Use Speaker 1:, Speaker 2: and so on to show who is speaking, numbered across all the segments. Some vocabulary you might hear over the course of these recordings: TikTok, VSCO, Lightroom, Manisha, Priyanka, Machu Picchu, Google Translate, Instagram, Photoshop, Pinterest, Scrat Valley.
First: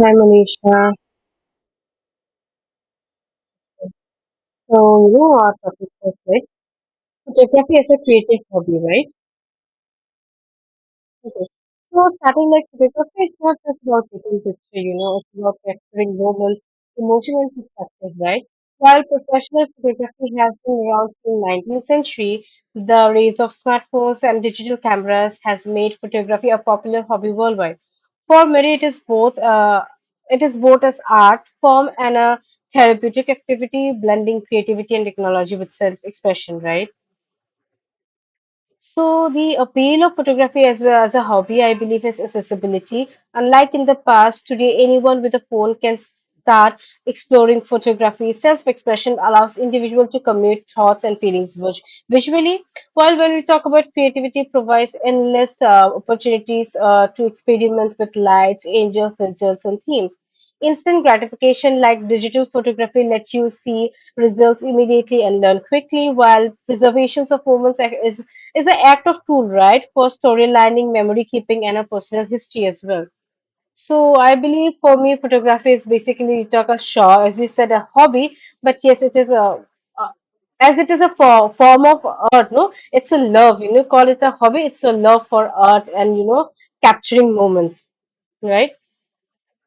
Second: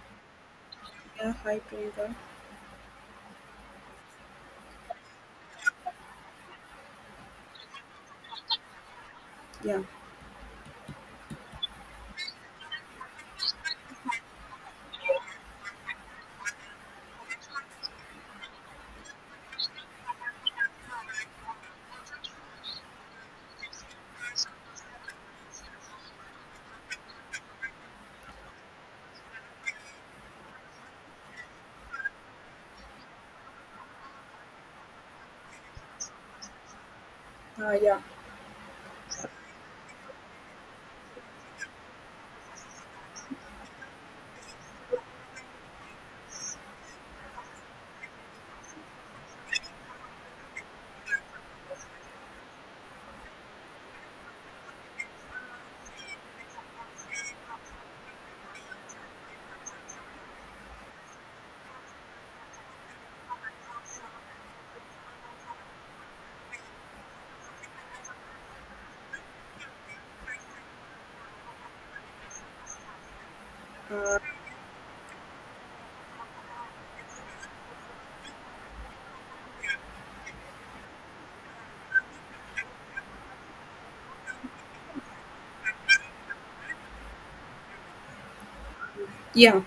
Speaker 1: Hi, Manisha.
Speaker 2: Yeah, hi Priyanka.
Speaker 1: So, you know, our topic was like photography as a creative hobby, right?
Speaker 2: Yeah,
Speaker 1: Okay. So starting like photography is not just about taking picture, you know, it's about capturing moments, emotion and perspective, right? While professional photography has been around since 19th century, the rise of smartphones and digital cameras has made photography a popular hobby worldwide. For many, it is both as art form and a therapeutic activity, blending creativity and technology with self-expression, right?
Speaker 2: uh, yeah,
Speaker 1: So the appeal of photography as well as a hobby, I believe, is accessibility. Unlike in the past, today anyone with a phone can start exploring photography. Self-expression allows individual to commute thoughts and feelings visually. While when we talk about creativity, it provides endless opportunities to experiment with lights, angel filters, and themes. Instant gratification like digital photography let you see results immediately and learn quickly, while preservations of moments is it's an act of tool, right? For storylining, memory keeping, and a personal history as well. So
Speaker 2: uh,
Speaker 1: I believe for me, photography is basically like a Shaw, as you said, a hobby. But yes, it is a as it is a form of art. No, it's a love. You know, call it a hobby. It's a love for art and you know capturing moments, right?
Speaker 2: yeah.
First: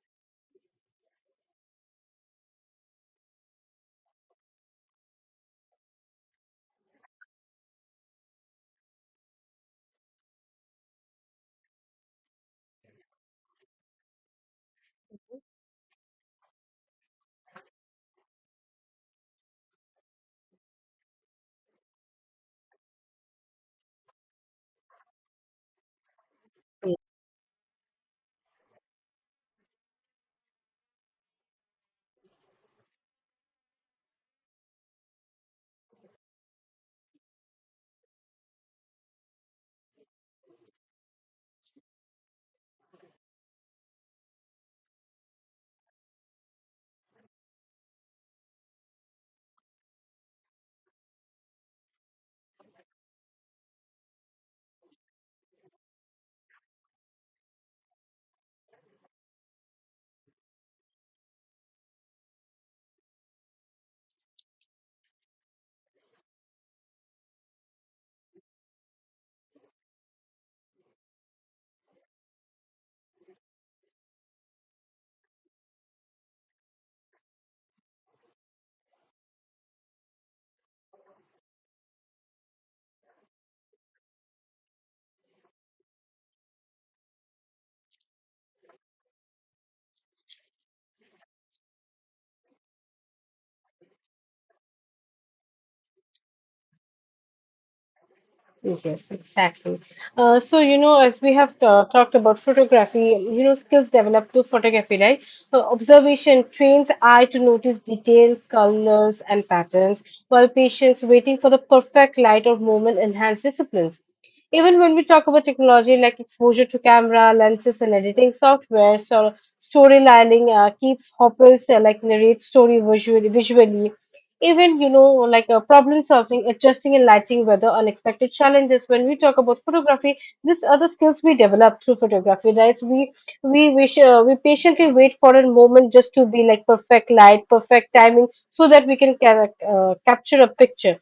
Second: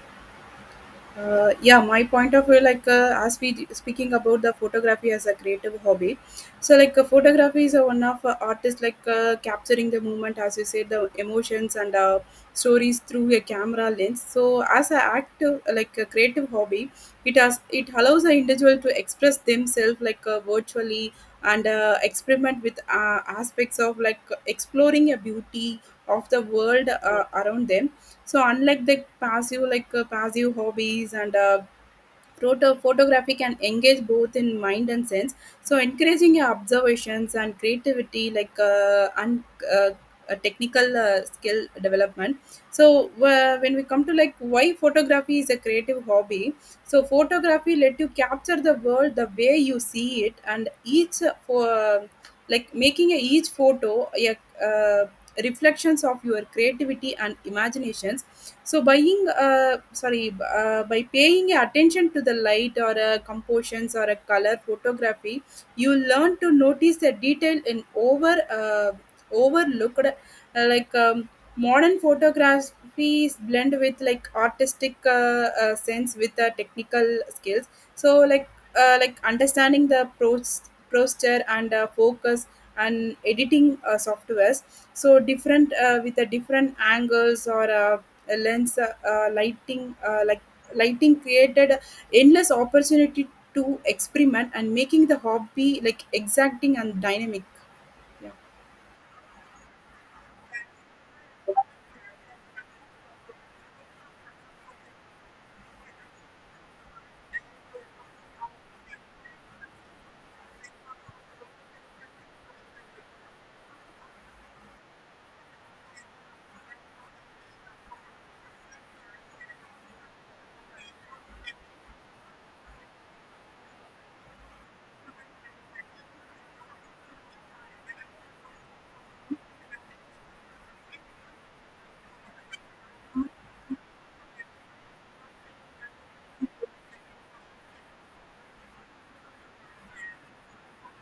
Speaker 2: Yeah, my point of view, as we speaking about the photography as a creative hobby, so photography is a one of artists, capturing the moment, as you said, the emotions and stories through a camera lens. So as an active, like a creative hobby, it allows the individual to express themselves virtually, and experiment with aspects of, like, exploring a beauty of the world around them. So unlike the passive, passive hobbies, and photography can engage both in mind and sense. So encouraging your observations and creativity, and uh, technical skill development. So when we come to like why photography is a creative hobby, so photography let you capture the world the way you see it, and each for like making a, each photo a uh, reflections of your creativity and imaginations. So buying sorry by paying attention to the light or a compositions or a color photography, you learn to notice the detail in overlooked uh, like. Um, modern photography is blend with like artistic sense with the technical skills. So like understanding the posture and focus and editing softwares. So different with the different angles or a lens, lighting, like lighting, created endless opportunity to experiment and making the hobby like exacting and dynamic. Yeah
Speaker 1: Yes, exactly. So, you know, as we have talked about photography, you know, skills developed through photography, right? Observation trains eye to notice detail, colors, and patterns, while patience waiting for the perfect light or moment enhance disciplines. Even when we talk about technology like exposure to camera, lenses, and editing software, so storylining keeps hoppers like narrate story visually, even you know, like problem solving adjusting and lighting weather unexpected challenges. When we talk about photography, this other skills we develop through photography, right? So we patiently wait for a moment just to be like perfect light perfect timing so that we can capture a picture.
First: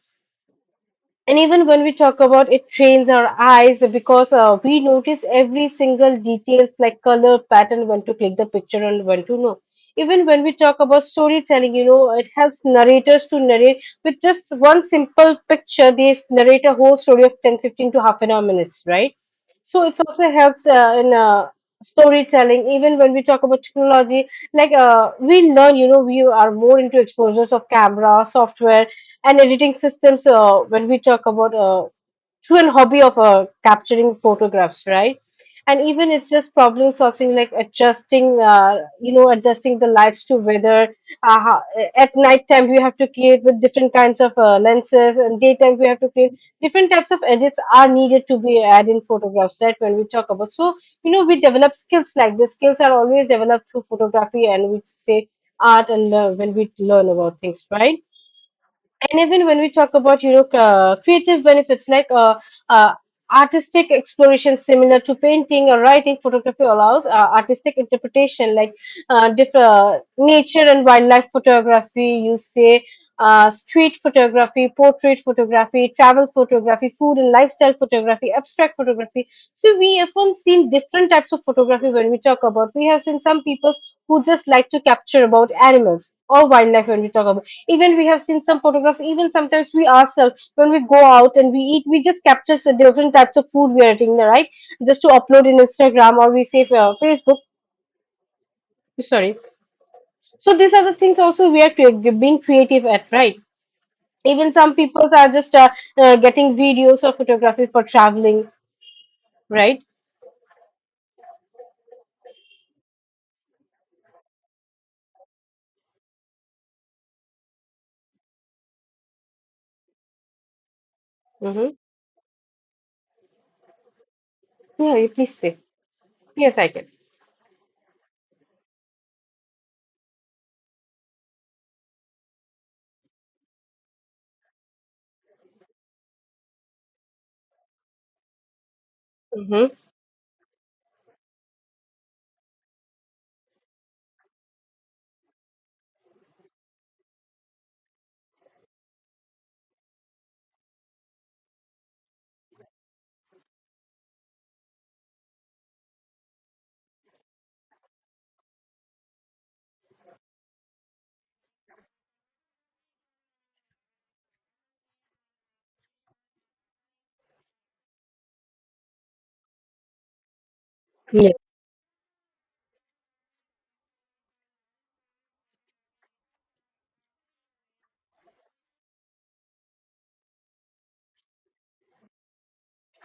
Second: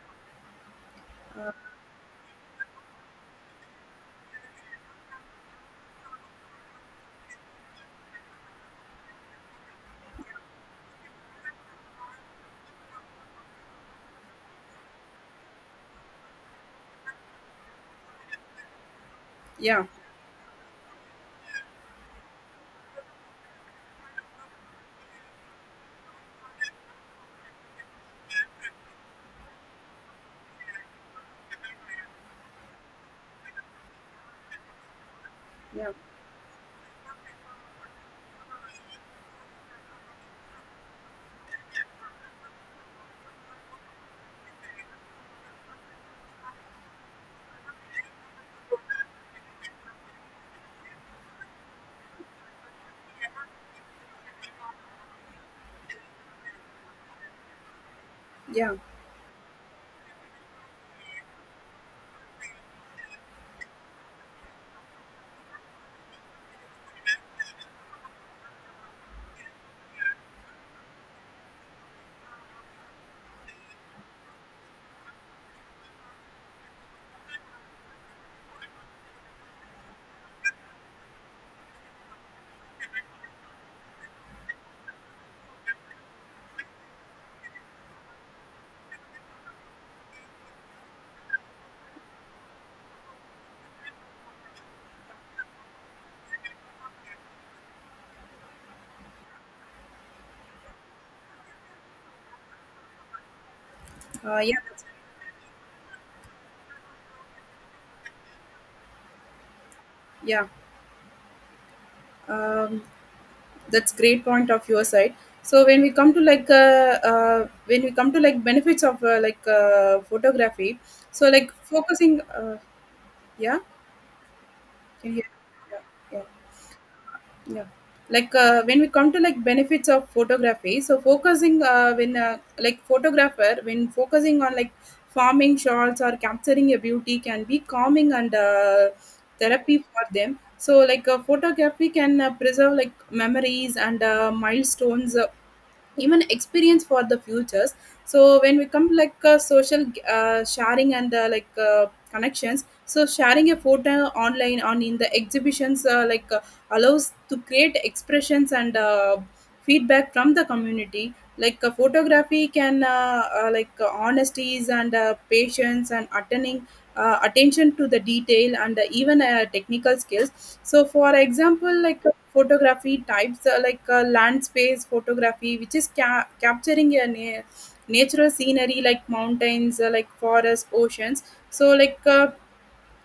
Speaker 1: And even when we talk about it trains our eyes because we notice every single details like color pattern, when to click the picture and when to know. Even when we talk about storytelling, you know, it helps narrators to narrate with just one simple picture. They narrate a whole story of 10, 15 to half an hour minutes, right? So
Speaker 2: yeah
Speaker 1: it also helps in storytelling. Even when we talk about technology, like we learn, you know, we are more into exposures of camera, software and editing systems when we talk about true and hobby of capturing photographs, right? And
Speaker 2: yeah
Speaker 1: even it's just problem solving like adjusting you know, adjusting the lights to weather at night time we have to create with different kinds of lenses, and daytime we have to create different types of edits are needed to be added in photographs, right? When we talk about, so you know, we develop skills like this, skills are always developed through photography and we say art, and when we learn about things, right?
Speaker 2: yeah
Speaker 1: And even when we talk about, you know, creative benefits like uh, artistic exploration similar to painting or writing, photography allows artistic interpretation like nature and wildlife photography, you say street photography, portrait photography, travel photography, food and lifestyle photography, abstract photography. So we often seen different types of photography. When we talk about, we have seen some people who just like to capture about animals or wildlife. When we talk about, even we have seen some photographs, even sometimes we ourselves when we go out and we eat, we just capture different types of food we are eating, right? Just to upload in instagram, or we say facebook, sorry. So these are the things also we are being creative at, right?
Speaker 2: uh,
Speaker 1: Even
Speaker 2: yeah
Speaker 1: some people are just getting videos or photography for traveling, right?
Speaker 2: Yeah, um, that's great point of your side. So when we come to when we come to like benefits of photography, so like
Speaker 1: Mm-hmm.
Speaker 2: focusing, yeah,
Speaker 1: Yeah, you
Speaker 2: can you hear?
Speaker 1: please say.
Speaker 2: Yeah, yeah.
Speaker 1: Yes, I can.
Speaker 2: Yeah. When we come to like benefits of photography, so focusing when like photographer when focusing on like farming shots or capturing a beauty can be calming and
Speaker 1: Mm-hmm.
Speaker 2: therapy for them. So photography can preserve like memories and milestones, even experience for the futures. So when we come social sharing and connections, so sharing a photo online on in the exhibitions allows to create expressions and feedback from the community. Photography can honesties and patience and attending attention to the detail and even technical skills. So for
Speaker 1: Yes.
Speaker 2: example, photography types, land space photography, which is capturing a natural scenery like mountains, like forests, oceans. So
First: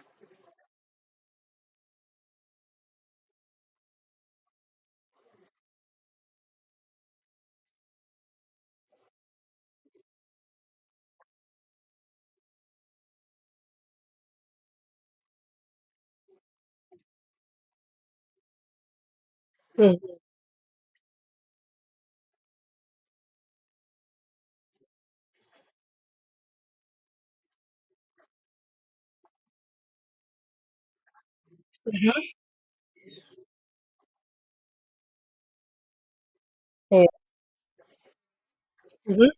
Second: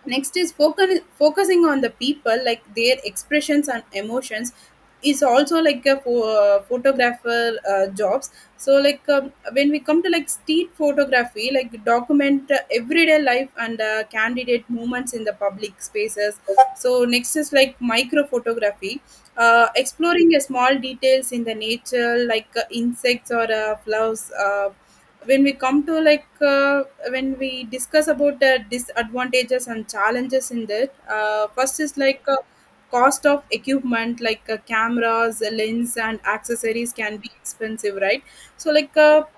Speaker 2: next is focusing on the people, like their expressions and emotions, is also like a photographer jobs. So like when we come to like street photography, like document everyday life and candidate movements in the public spaces. So next is like micro photography,
Speaker 1: Mm.
Speaker 2: exploring a small details in the nature, like insects or flowers. When we come to when we discuss about the disadvantages and challenges in that, first is cost of equipment, cameras, lens and accessories
Speaker 1: Yes.
Speaker 2: can be expensive, right? So
Speaker 1: Mhm.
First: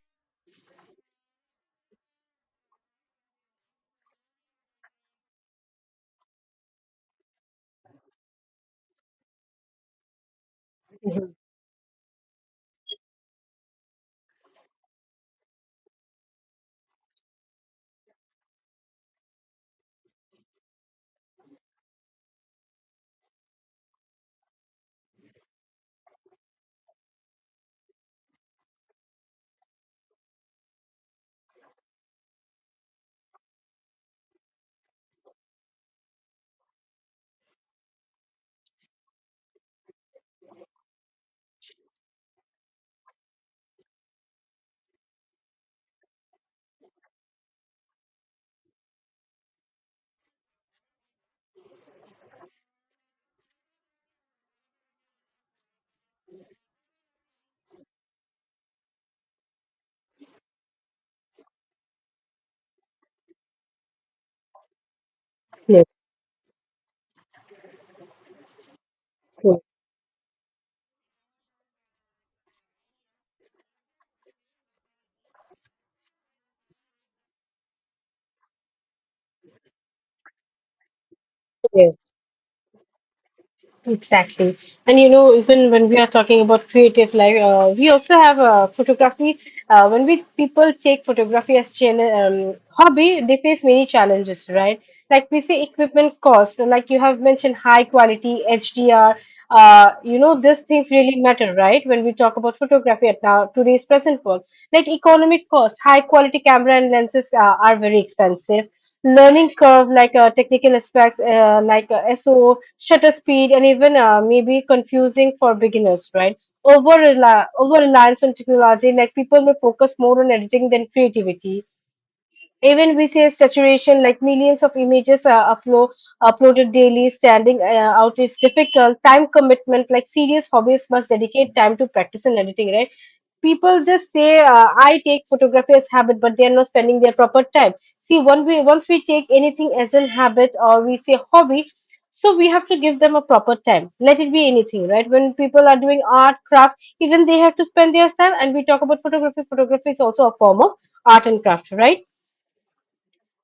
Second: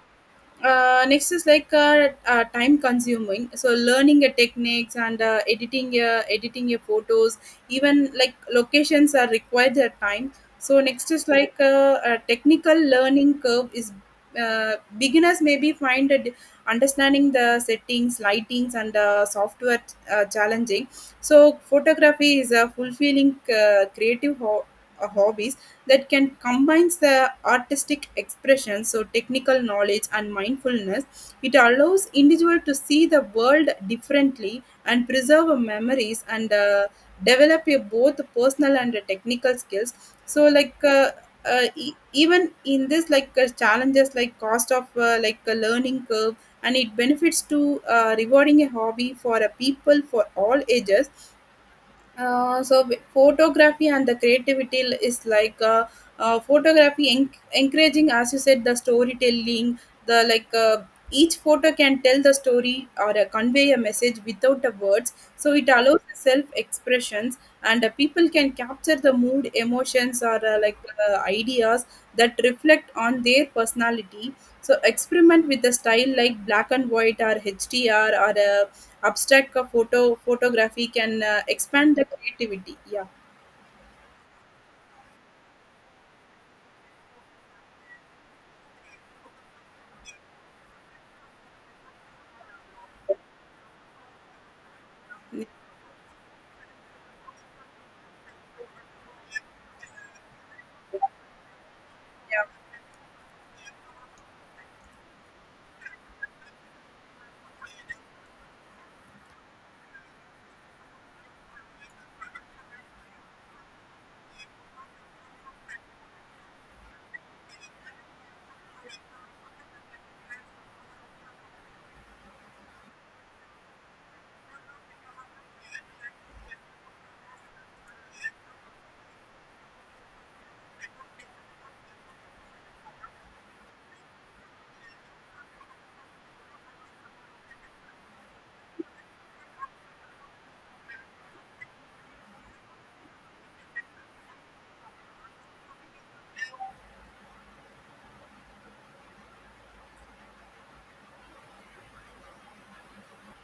Speaker 2: next is time consuming, so learning a techniques and editing your photos, even like locations are required their time. So next is a technical learning curve is, beginners maybe find a understanding the settings, lightings and software challenging. So photography is a fulfilling creative a hobby that can combines the artistic expression, so technical knowledge and mindfulness. It allows individual to see the world differently and preserve memories and develop your both personal and technical skills. So even in this like challenges like cost of like a learning curve, and it benefits to rewarding a hobby for a people for all ages. So photography and the creativity is photography encouraging, as you said, the storytelling, the like each photo can tell the story or convey a message without the words. So it allows
Speaker 1: Yes.
Speaker 2: self expressions, and people can capture the mood,
Speaker 1: Yes.
Speaker 2: emotions, or ideas that reflect on their personality. So experiment with the style like black and white or hdr or abstract, photography can expand the
Speaker 1: Yes.
Speaker 2: creativity. yeah
Speaker 1: Exactly. And you know, even when we are talking about creative life, we also have photography. When we people take photography as hobby, they face many challenges, right? Like we say, equipment cost, and like you have mentioned, high quality HDR. You know, these things really matter, right? When we talk
Speaker 2: yeah
Speaker 1: about photography at now today's present world, like economic cost, high quality camera and lenses are very expensive. Learning curve like technical aspects like SO, shutter speed, and even maybe confusing for beginners, right? Over reliance on technology, like people may focus more on editing than creativity. Even we say saturation, like millions of images are uploaded daily, standing out is difficult. Time commitment, like serious hobbyists must dedicate time to practice and editing, right? People just say, I take photography as habit but they are not spending their proper time. See, once we take anything as a habit or we say hobby, so we have to give them a proper time, let it be anything, right? When people are doing art craft, even they have to spend their time, and we talk about photography, photography is also a form of art and craft, right?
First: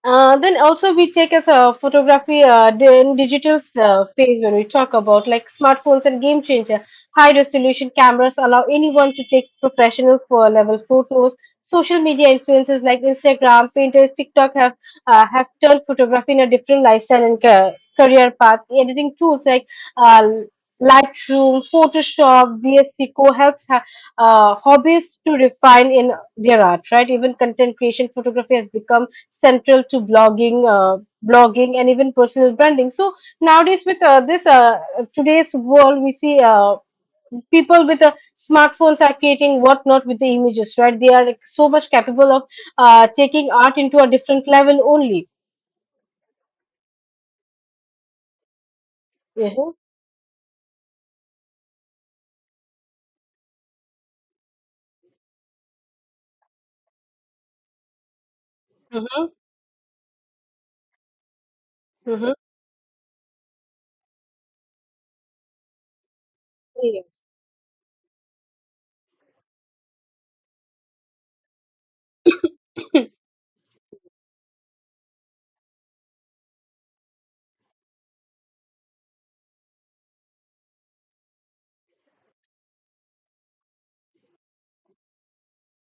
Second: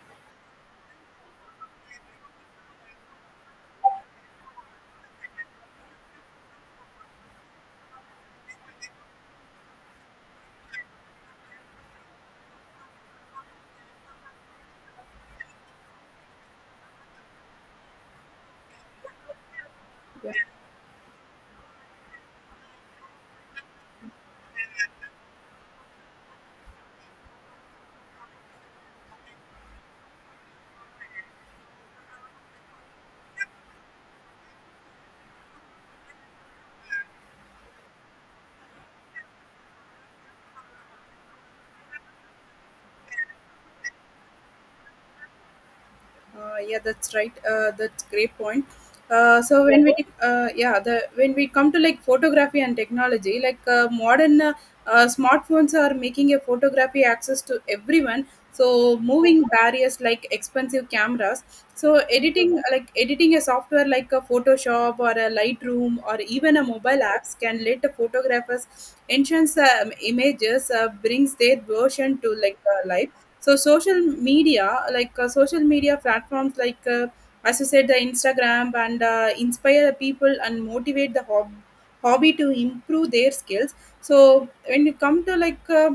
Speaker 1: Then also we take as a photography, then digital phase when we talk about like smartphones and game changer. High resolution cameras allow anyone to take professional for level photos. Social media influences like Instagram, Pinterest, TikTok have turned photography in a different lifestyle and career path. Editing tools like uh,
Speaker 2: yeah
Speaker 1: Lightroom, Photoshop, VSC Co helps hobbyists to refine in their art. Right, even content creation photography has become central to blogging, and even personal branding. So nowadays, with this today's world, we see people with smartphones are creating whatnot with the images, right? They are like so much capable of taking art into a different level only.
Speaker 2: Yeah, that's right. That's great point. Uh, so
Speaker 1: Mm-hmm.
Speaker 2: when we uh, yeah the when we come to like photography and technology, like modern smartphones are making a photography access to everyone. So
Speaker 1: Mm-hmm.
Speaker 2: moving barriers like expensive cameras. So
Speaker 1: Mm-hmm.
Speaker 2: editing, like editing a software like a Photoshop or a Lightroom, or even a mobile
Speaker 1: Yes.
Speaker 2: apps, can let the photographers enhance images, brings their version to life. So social media platforms, as you said, the Instagram, and inspire the people and motivate the hobby to improve their skills. So when you come to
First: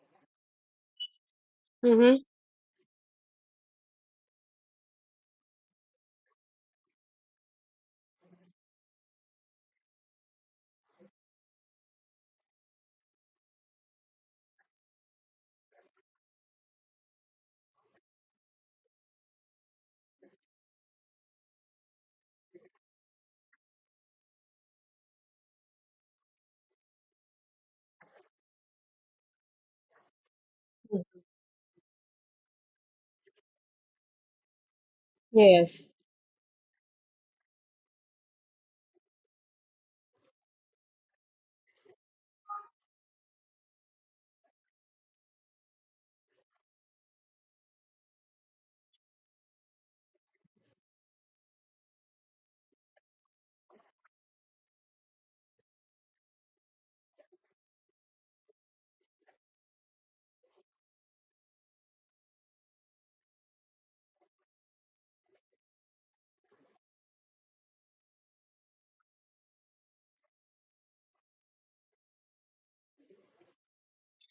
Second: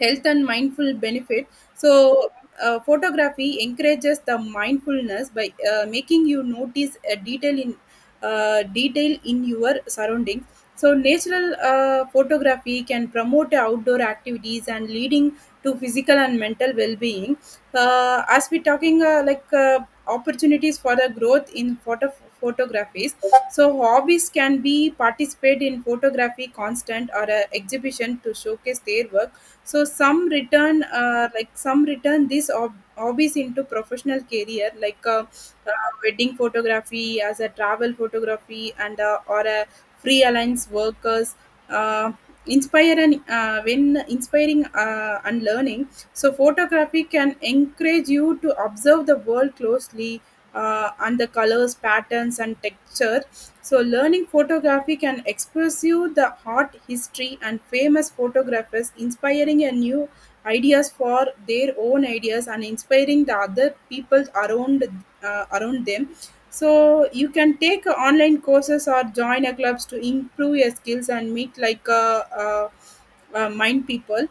Speaker 2: health and mindful benefit. So
Speaker 1: Mm-hmm.
Speaker 2: photography encourages the mindfulness by making you notice a detail in detail in your surroundings. So natural photography can promote outdoor activities and leading to physical and mental well-being. As we talking, opportunities for the growth in photographies. So hobbies can be participate in photography constant or exhibition to showcase their work. So some return these hobbies into professional career,
Speaker 1: Yes.
Speaker 2: wedding photography, as a travel photography, and or a freelance workers. Uh, Inspire and when inspiring and learning, so photography can encourage you to observe the world closely, and the colors, patterns and texture. So learning photography can express you the art history and famous photographers inspiring a new ideas for their own ideas and inspiring the other people around, around them. So you can take online courses or join a clubs to improve your skills and meet mind people.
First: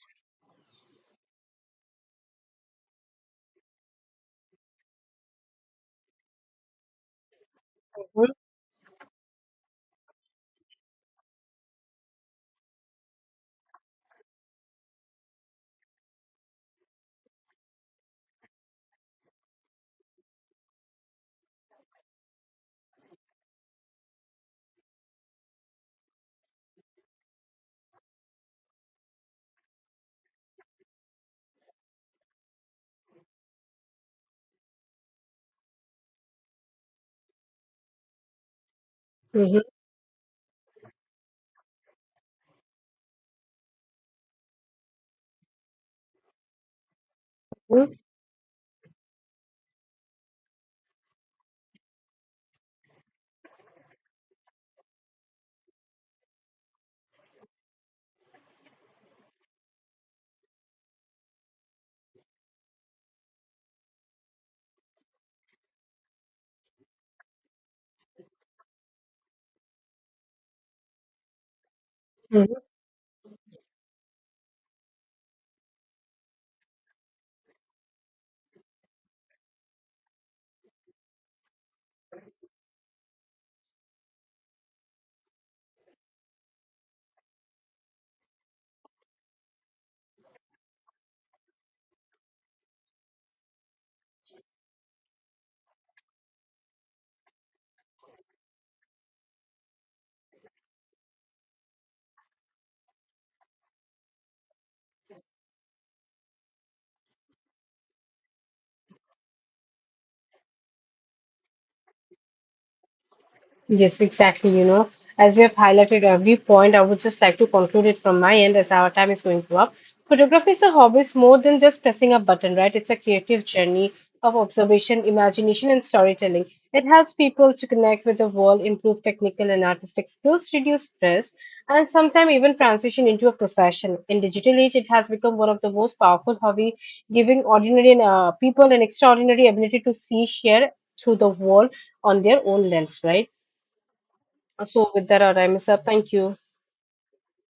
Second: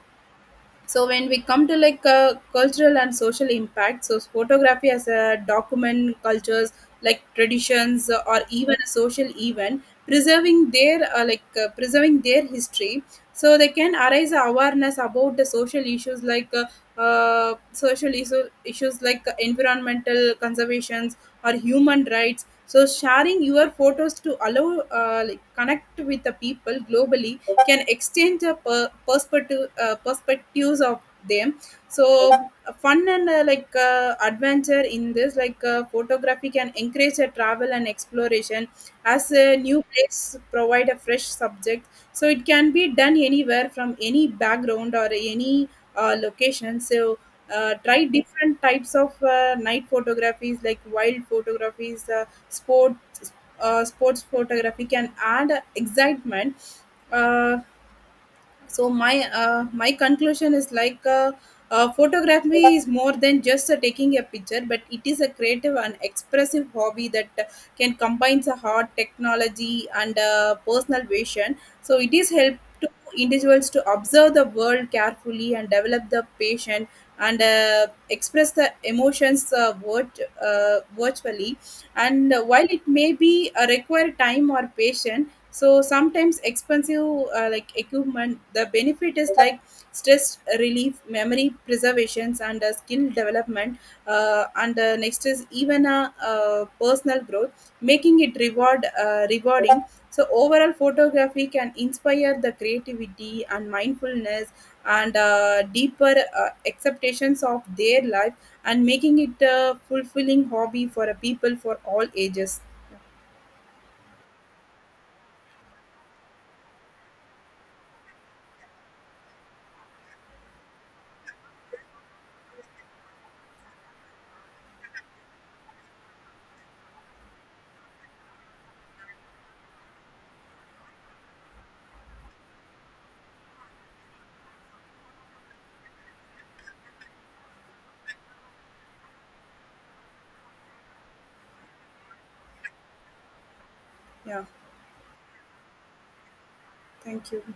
Speaker 2: So when we come to cultural and social impact. So photography as a document cultures, like traditions,
Speaker 1: Mm-hmm.
Speaker 2: or even a social event, preserving their preserving their history. So they can arise awareness about the social issues, issues like environmental conservations or human rights. So sharing your photos to allow like connect with the people globally, can exchange the perspectives of them. So fun and adventure in this, photography can encourage a travel and exploration, as a
Speaker 1: Mm-hmm.
Speaker 2: new place provide a fresh subject. So it can be done anywhere, from any background or any location. So
Speaker 1: Mm-hmm.
Speaker 2: try different types of night photographies, like wild photographies, sports photography can add excitement. Uh, so my my conclusion is photography is more than just taking a picture, but it is a creative and expressive hobby that can combine the art, technology and personal vision. So it is help to individuals to observe the world carefully and develop the patient, and express the emotions, virtually. And while it may be require time or patience, so sometimes expensive like equipment, the benefit is like stress relief, memory preservations and skill development. And Next is even a personal growth, making it rewarding. So overall photography can inspire the creativity and mindfulness, and deeper acceptations of their life, and making it a fulfilling hobby for a people for all ages.
Speaker 1: Yes, exactly. You know, as you have highlighted every point, I would just like to conclude it from my end as our time is going to up. Photography is a hobby, it's more than just pressing a button, right? It's a creative journey of observation, imagination, and storytelling. It helps people to connect with the world, improve technical and artistic skills, reduce stress, and sometimes even transition into a profession. In digital age, it has become one of the most powerful hobby, giving ordinary people an extraordinary ability to see, share through the world on their own lens, right?
Speaker 2: Yeah,
Speaker 1: So with that, I miss up. Thank you.
Speaker 2: thank you.